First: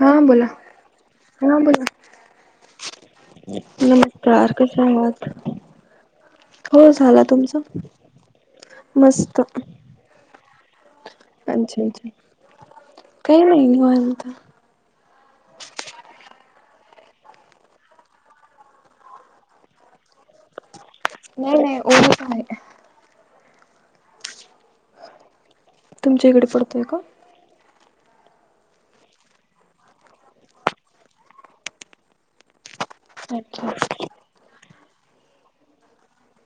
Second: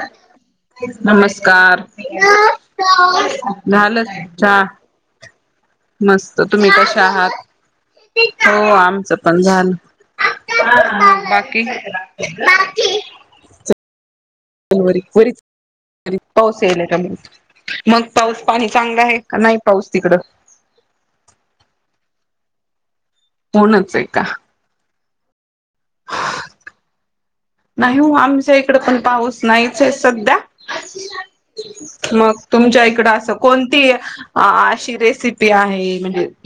हा बोला हा नमस्कार. बोला झालं नमस्कार चा कसे आहात? मस्त, तुम्ही हो कशा झाला आहात? तुमचा? हो आमचं मस्त पण झालं. अच्छा बाकी? अच्छा काही नाही निवांत वरी पाऊस येल का मग पाऊस पाणी चांगलं आहे का नाही पाऊस तिकड नाही नाही ओढूक आहे कोणच हे का? तुमच्या इकडे पडतोय का? नाही हो आमच्या इकड पण पाऊस नाहीच आहे सध्या मग तुमच्या इक त असं अच्छा कोणती अशी रेसि ते आहे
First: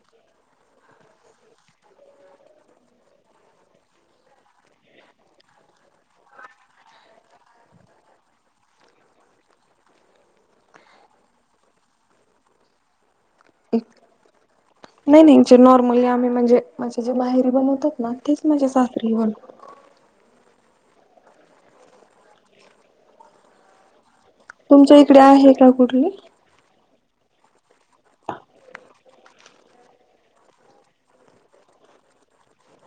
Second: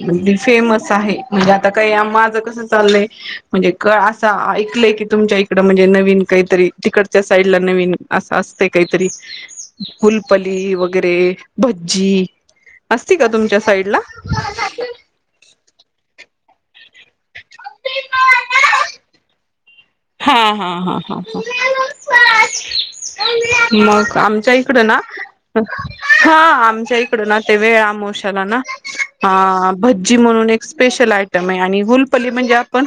म्हणजे फेमस आहे म्हणजे आता काही माझं कस चाललय म्हणजे असं ऐकलंय की तुमच्या इकड म्हणजे नवीन काहीतरी तिकडच्या साईड ला नवीन असतय असते काहीतरी फुलपली वगैरे भज्जी असती का तुमच्या साईडला? नाही नाही जे नॉर्मली आम्ही म्हणजे माझे जे माहेरी बनवतात ना तेच माझ्या सासरी बनत हा हा हा हा ह मग आमच्या इकडं तुमच्या ना इकडे आहे का कुठली? हा आमच्या इक कुड नाते वेळ अमोशाला ना आ भज्जी म्हणून एक स्पेशल आयटम आहे. आणि गुलपली म्हणजे आपण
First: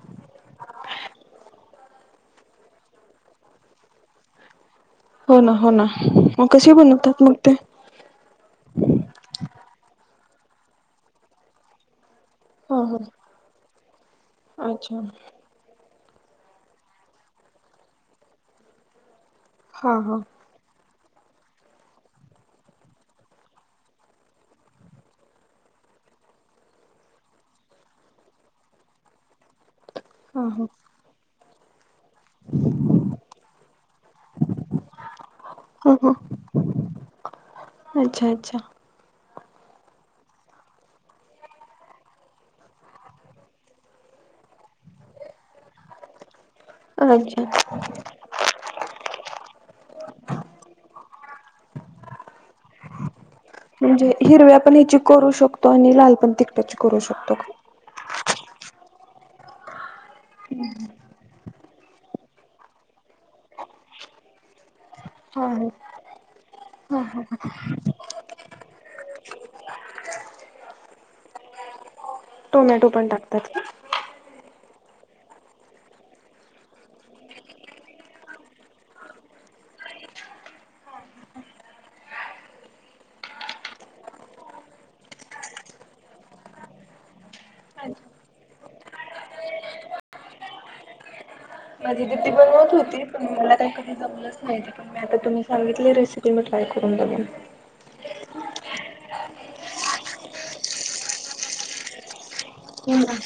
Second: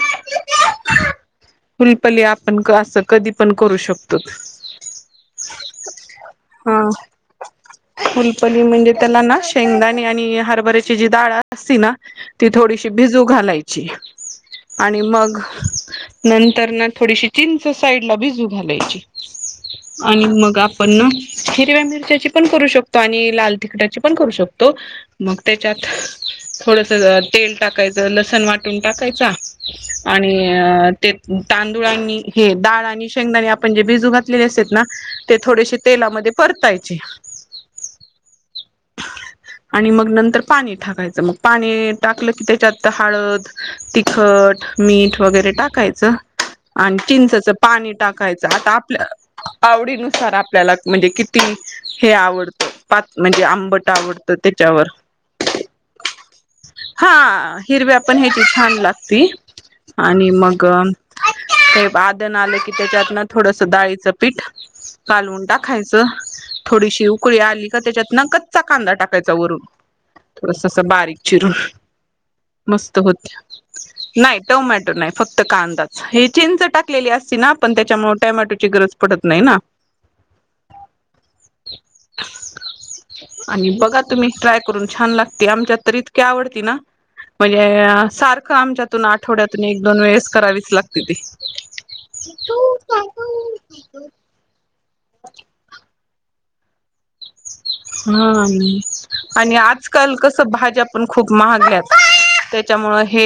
फुलपली आपण असं कधी पण करू शकतो. हो ना हो ना मग कसे हा बनवतात मग ते? फुलपली म्हणजे त्याला ना शेंगदाणे आणि हारबर्‍याची जी दाळ असती ना ती हा थोडीशी भिजू हा घालाय ची अच्छा आणि मग नं तर ना थोडीशी चिंच साईड ला भिजू घालायची हा हा आणि मग आप पण ना हिरव्या मिरच्याची पण करू शकतो. आणि लाल तिकटाची पण करू शकतो. मग त्याच्यात थोडस तेल टाकायचं लसण वाटून टाकायचा आणि हा हा अ ते टां व्यानी हे दाळ आणि शेंगदाणे आपण जे भिजू घातलेले असेत ना ते थोडेसे ह ह तेलामध्ये परतायचे. अच्छा अच्छा आणि मग नंतर पाणी टाकायचं मग पाणी टाकलं की त्याच्यात हळद तिखट मीठ वगैरे टाकायचं. आणि अच्छा चिंचाचं पाणी टाकायचं. आता आपल्या आवडीनुसार आपल्याला म्हणजे किती हे आवडतं पात म्हणजे आं म्हणजे हिरव्या पण ह्याची करू शकतो आणि लाल पण तिकट्याची करू शकतो. हा हिरव्या पण ह्याची छान लागती आणि मग ते आदन आले की त्याच्यात ना थोडस डाळीचं पीठ कालून हा हा टाकायचं थोडीशी उकळी आली का त्याच्यात नकत कांदा टाकायचा वरून थोडस अस बारीक चिरून टोमॅटो मस्त पण होतिया टाकतात. नाही तव माझी फक्त कांदाच हे चिंच टाकलेली असती. ना पण त्याच्यामुळे टमॅटोची गरज पडत नाही ना. आणि बघा तुम्ही ट्राय करून छान लागते. आमच्यात तर इतकी आवडती ना म्हणजे सारखं आमच्यातून आठवड्यातून एक दोन वेळेस करावीच लागते ती. माझी दीदी बनवत होती. पण मला काही कधी जमलंच नाही. पण मी आता तुम्ही सांगितली रेसिपी मी ट्राय करून बगेन. हा आणि आजकाल कस भाज्या पण खूप महाग्यात त्याच्यामुळ हो ना हे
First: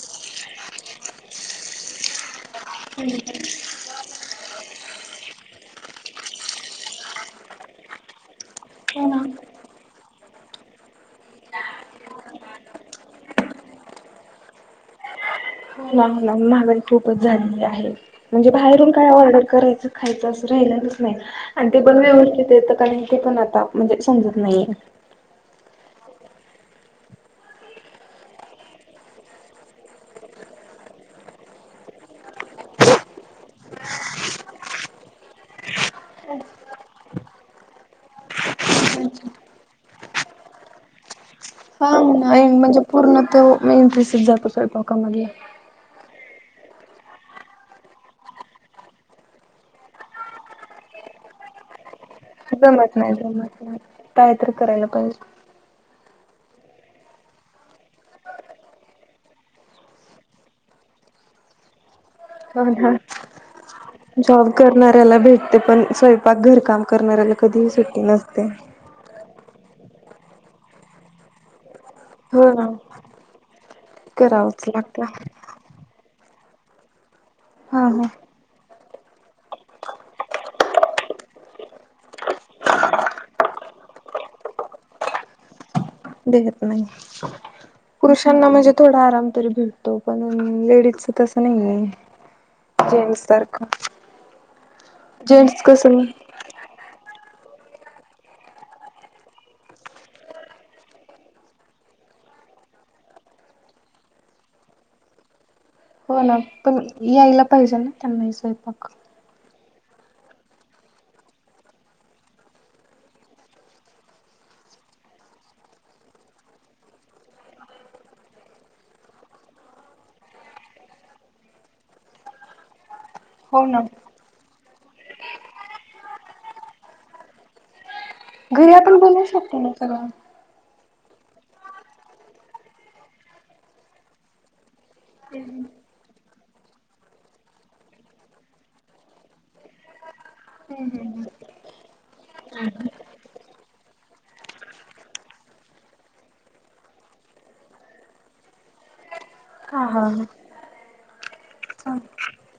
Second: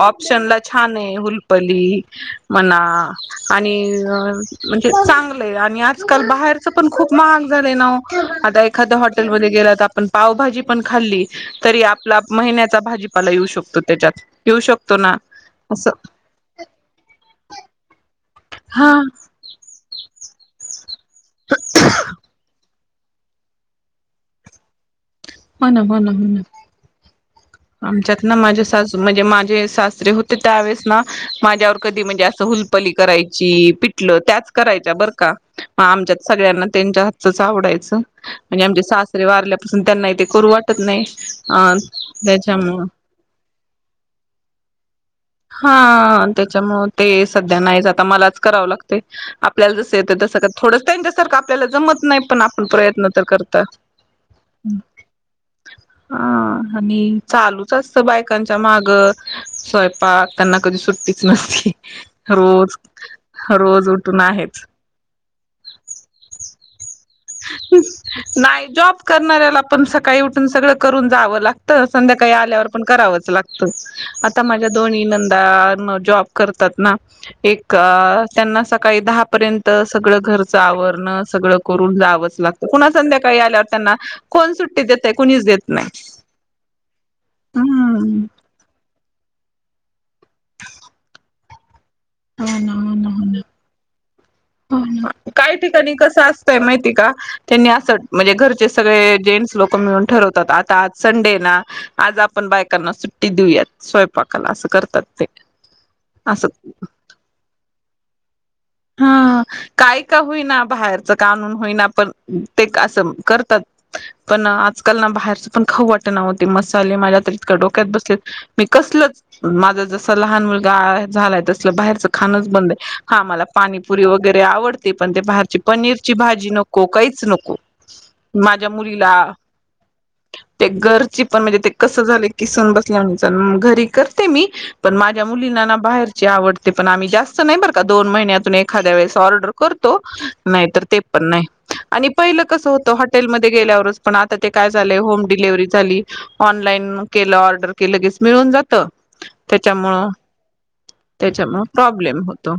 ऑप्शनला छान आहे. हुलपली म्हणा आणि म्हणजे चांगलंय आणि आजकाल बाहेरच पण खूप महाग झालं ना आता एखाद्या हो ना. हॉटेलमध्ये गेला तर आपण पावभाजी पण खाल्ली तरी आपला महिन्याचा भाजीपाला येऊ शकतो. त्याच्यात येऊ शकतो ना. हो असं ना ना मागई खूपच झालेली आहे. म्हणजे बाहेरून हा काय ऑर्डर करायचं खायचं राहिला नाही आणि ते वेळ वर कुठे येत. ते पण आता म्हणजे समजत नाहीये. हो ना हो ना हो ना आमच्यात ना माझे सास म्हणजे माझे सासरे होते त्यावेेळेस ना माझ्यावर कधी म्हणजे असं हुलपली करायची पिटलं त्याच करायच्या बरं का मग आमच्यात सगळ्यांना त्यांच्या हातच आवडायचं म्हणजे आमचे सासरे वारल्यापासून त्यांना इथ करू वाटत नाही अं त्यांच्यामुळ ही नाही तर इंटरेस्ट जातोय स्वयंपाका मधला. त्याच्यामुळेळ ते सध्या नाही जाता मलाच करावं लागतय आपल्याला जसं येतं तसं थोडंच त्यांच्यासारखं आपल्याला जमत नाही. पण आपण जमत प्रयत्न नाही तर जमत करता नाही कायतरी करायला पाहिजे. हा आणि चालूच असत बायकांच्या माग स्वयंपाक त्यांना कधी सुट्टीच नसती. रोज ह रोज उठून जॉब आहेच करणाऱ्याला भेटते पण स्वयंपाक घरकाम करणाऱ्याला कधीही सुट्टी नसते. नाही जॉब करणाऱ्याला पण सकाळी उठून सगळं करून जावं लागत. संध्याकाळी हो आल्यावर ना. पण करावंच लागतं आता करावंच माझ्या लागत दोन्ही नंदा जॉब करतात ना. एक हा हा त्यांना सकाळी दहा पर्यंत सगळं घरच आवरण सगळ आवरुन जावच लागत पुन्हा संध्याकाळी आल्यावर त्यांना कोण सुट्टी देतय कुणीच देत. नाही देत नाही हम्म पुरुषांना म्हणजे थोडा आराम तरी भेट तो पण लेडीज च तसं नाही आहे. जेन्ट्स सारखं. काय ठिकाणी कसं असतंय माहितीय का? त्यांनी असं म्हणजे घरचे सगळे जेंट्स लोक मिळून ठरवतात आता आज संडे ना आज आपण बायकांना सुट्टी देऊयात स्वयंपाकाला असं करतात ते. हो ना असं पण यायला पाहिजे ना. त्याना ही स्वयं पाक हा काय का होईना बाहेरच कानून होईना पण ते असं करतात पण आजकाल ना बाहेरचं पण खऊ वाट नव्हते मसाले माझ्या तर इतक डोक्यात बसलेत मी कसलच माझा जसा लहान मुलगा झालाय तसल बाहेरचं खाणच बंद आहे हा मला हो ना. पाणीपुरी वगैरे आवडत, पण ते बाहेर पनीरची भाजी नको काहीच नको, घरी आपण मुलीला बनवू शकतो ना सगळं. तेर ण म्हणजे कस झाले किसून बस घरी करते मी पण माझ्या मुलींना बाहेर आवडते पण आम्ही जास्त नाही बर दोन महिन्या एखाद्या वेळेस ऑर्डर करतो नाही ते पण नाही आणि पहिलं कस होत हॉटेलमध्ये गेल्यावरच पण आ ते काय झा होम डिलव्हरी झाली ऑनलाईन के ऑर्डर केलं क मिळून जात. हा हा त्याच्यामुळं हा त्याच्यामुळ चालतंय. प्रॉब्लेम होतो.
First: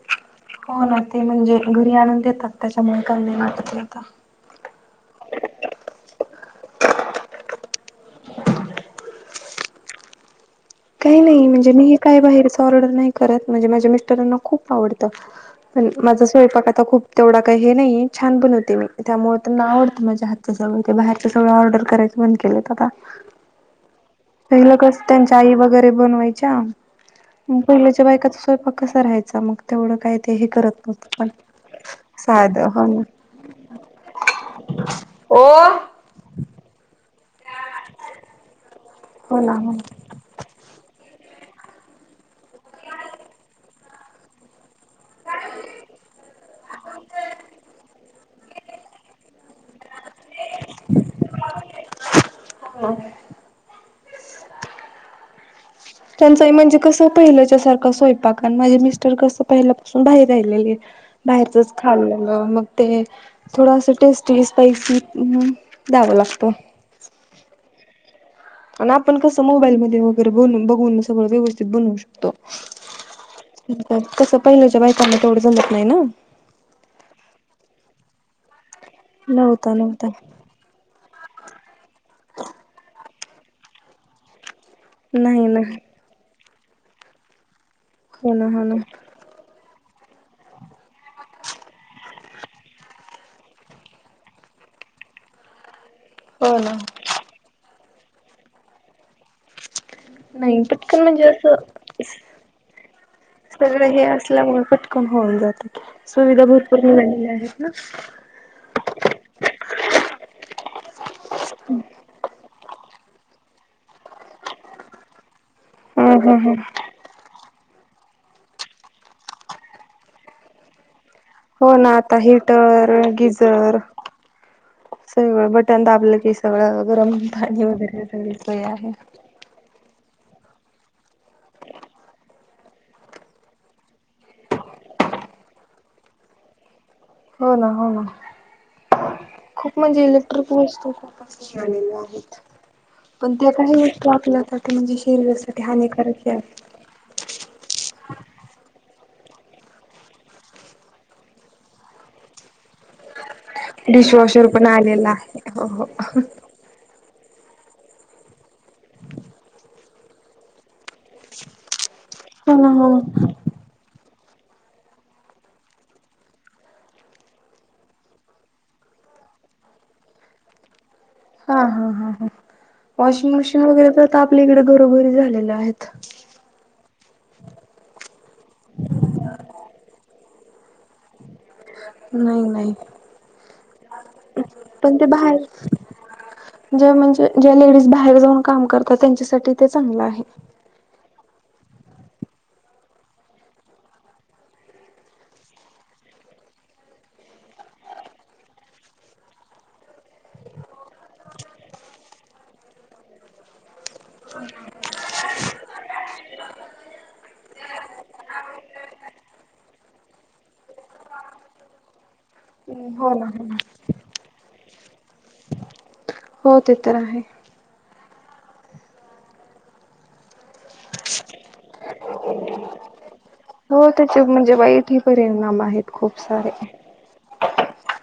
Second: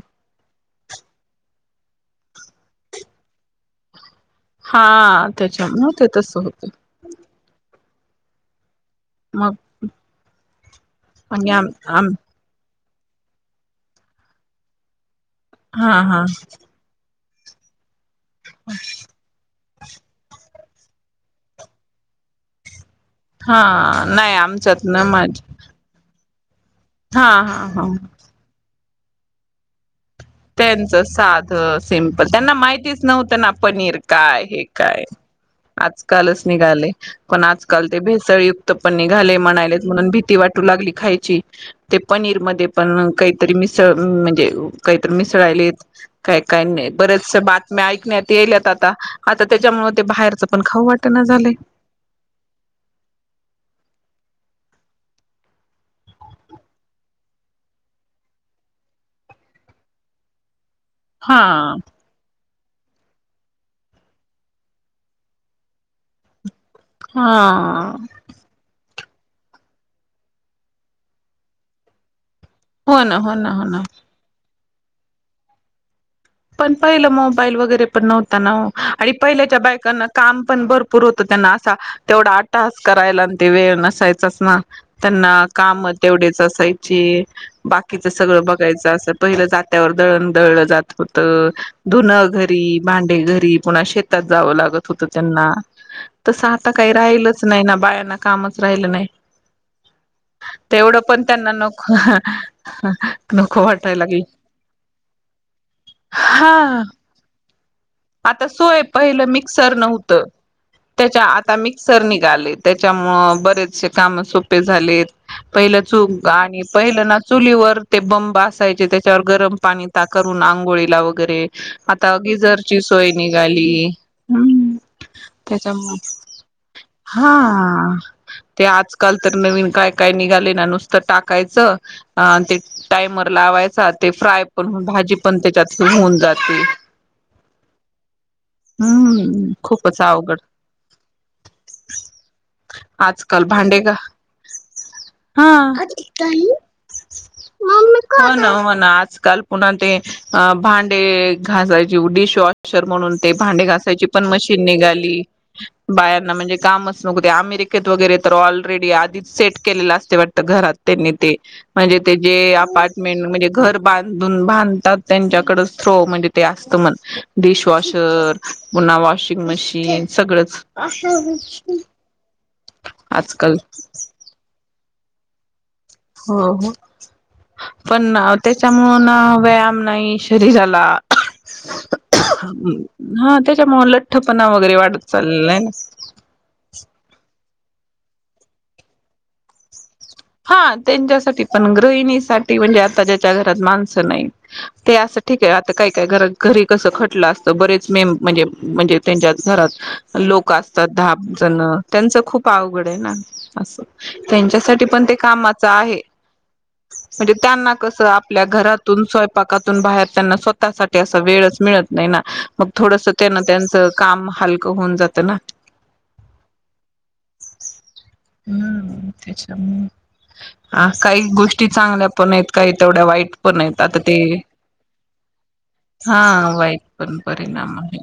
हो ना ते म्हणजे घरी आणून देतात त्याच्यामुळे कले नाट आता हा त्याच्या हो ते तस होत. मग काही नाही आणि आम म्हणजे मी हे आम काय बाहेर ऑर्डर नाही करत म्हणजे माझ्या मिस्टरां खूप आवडत पण हा हा माझा स्वयंपाक आता खूप तेवढा का हे नाही. छान पण होते मी त्यामुळे त्यांना आवडतं माझ्या त्याच्या मुळ ते बाहेर च ते बाहेर सगळं ऑर्डर करायचं बंद केलेत आता. हा. नाही पहिलं आमच्यात ना कसं मा त्यांच्या आई वगैरे बनवायच्या. पहिल्याच्या बायकाचा स्वयपाक कसं राहायंच मग तेवढं काय ते हे करत त्यांच नव्हतं पण. साध सिम्पल त्यांना साधं हो माहितीच नव्हतं ना पनीर काय हे काय आजकालच निघाले. पण आजकाल ते भेसळ तप पण निघाले हो ना हो ना. म्हणालेत म्हणून भीती वाटू लागली खायची. ते पनीर मध्ये पण काहीतरी मिसळ म्हणजे मिसळालेत काय काय नाही बरेच बातम्या ऐकण्यात याल्यात आता त्याच्यामुळे ते बाहेरच पण खाऊ वाटण झालं. कोण ये? त्यांचं म्हणजे कस पहिलंच्या सारखं स्वयंपाक आणि माझे मिस्टर कसं पहिल्यापासून बाहेर राहिलेले. हा बाहेरचच खाल्ल मग ते थोडस टेस्टी, स्पायसी म्हणून द्याव लागत. हा. पण आपण कसं मोबाईलमध्ये वगैरे बनून बघून सगळं व्यवस्थित बनवू शकतो. हो ना हो ना हो ना. पहिलच्या बायकांना तेवढं जमत नाही ना? पण पहिलं मोबाईल वगैरे पण नव्हता ना ओ. आणि पहिल्याच्या नव्हता बायकांना नव्हता काम पण भरपूर होतं त्यांना असा तेवढा अटाहास करायला. ते वेळ नसायचाच ना. त्यांना नाही नाही काम तेवढीच अस ची बाकी की च हो सगळं ना हो ना बघायचं अस पहिलं जात त्यावर दळण दळलं जात. होत धुन घरी. भांडे घरी. पुन्हा शेतात जावं लागत होत त्यांना. तसं हो आता ना काही राहिलच नाही ना बाहेर ना कामच राहिलं नाही. नाही. तेवढं पटकन पण म्हणजे त्यांना असं नको नको सगळं वाटायला हे लागली असल्यामुळे पटकन होऊन जातं. सुविधा हा भरपूर निवडल्या आहे. आता सोय पहिलं मिक्सर नव्हतं, त्याच्या आता मिक्सर निघालय त्याच्या मग बरेचसे काम सोपे झालेत. पहिलं चू हा हा हा आणि पहिलं ना चुलीवर ते बंब असायचे त्याच्यावर गरम पाणी ता करून आंघोळी ला हो ना आता हिटर सग गीजर निघाली हम्म सगळं बटण त्याच्यामुळे दाबलं की सगळं गरम पाणी हा वगैरे सगळी सोय आहे. का काय निघाले ना नुसत टाकायचं ते टाइमर लावायच ते फ्राय पण भाजी पण त्याच्यात होऊन जाते. हो ना, हो ना, हम्म खूप खूपच म्हणजे अवघड इलेक्ट्रिक वस्तू खूप आलेल्या आहेत पण आजकाल त्या भांडे काही का वस्तू आपल्या म्हणजे हा शरीरासाठी हानिकारक काही आहेत. काल पुन्हा ते अ भांडे घासायचे. ज डिश वॉशर म्हणून ते भांडे घासायची पण डिशवॉशर मशीन आलेला निघाली आहे हो हो. हो बायांना म्हणजे काम अमेरिकेत वगैरे तर ऑलरेडी आधीच सेट केलेला असते वाटत घरात त्यांनी ते म्हणजे ते जे ना हो. ना. अपार्टमेंट म्हणजे घर ब बांधतात त्यांच्याकडच थ्रो म्हणजे ते अस मण डिशवॉशर पुन्हा वॉशिंग मशीन सगळंच हा [unintelligible] हा हा हा वॉशिंग आजकाल मशीन वगैरे तापले घरोघरी झालेल्या आहेत. हो हो, पण त्याच्यामुळं व्यायाम नाही शरीराला. नाही नाही. हा त्याच्यामुळे लठ्ठपणा वगैरे पण ते वाढत बाहेर चालला आहे ना जे म्हणजे ज्या लेडीज बाहेर जाऊन काम करतात त्यांच्यासाठी ते चांगलं आहे. हा त्यांच्यासाठी पण गृहिणीसाठी म्हणजे, आता ज्याच्या घरात माणसं नाही ते असं ठीक आहे आता काय काय घरात घरी कस खटलं असत बरेच मे म्हणजे म्हणजे त्यांच्या घरात लोक असतात दहा जण त्यांच खूप अवघड आहे. ना अस त्यांच्यासाठी पण ते कामाच आहे. म्हणजे त्यांना कस आपल्या घरातून स्वयंपाकातून बाहेर त्यांना स्वतःसाठी असा वेळच मिळत नाही ना मग थोडस हो ना त्यांना हो ना. त्यांच काम हलकं होऊन जात ना. हो ते तर आहे हम् त्याच्या हा काही गोष्टी चांगल्या पण आहेत काही तेवढ्या वाईट पण आहेत हो आता ते त्याचे म्हणजे वाईट ह परिणाम आहेत खूप सारे हा वाईट पण परिणाम आहे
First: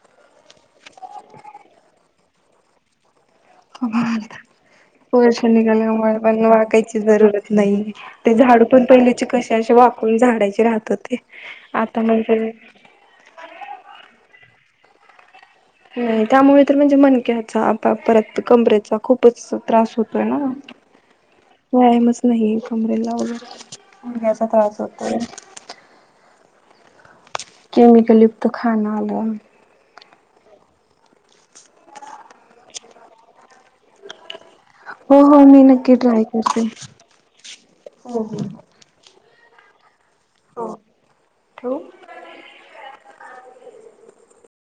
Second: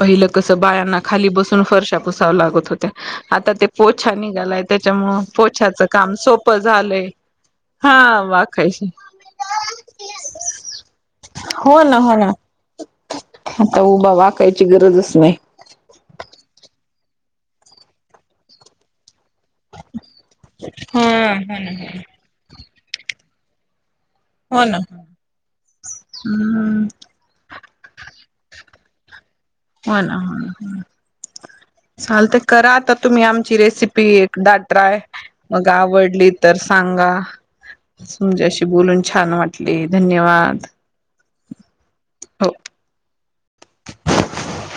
पहिलं कस बायांना खाली बसून फरशा पुसाव लागत होत्या आता ते पोछा निघालाय त्याच्यामुळ वर्ष पोछ्याचं काम निघाल्यामुळे पण सोपं वाकायची झालंय जरूरत नाही हा ते झाडू पण वाकायची पहिलीचे कसे अस वाकून झाडायचे राहत होते हो ना आता हो ना म्हणजे. कायची गरजच नाही. नाही त्यामुळे तर म्हणजे मन परत कमरेचा खूप खूपच त्रास होतोय ना, व्यायामच नाही कमरे लावला. मग्याचा हो ना त्रास होतोय. हम्म केमिकल युक्त खाणा आला. ह चालतंय तर करा आता तुम्ही आमची रेसिपी ट्राय हो हो मी मग नक्की ट्राय आवडली तर करते सांगा हो म्हजे अशी बोलून छान वाट ते. धन्यवाद हो ठेवू हो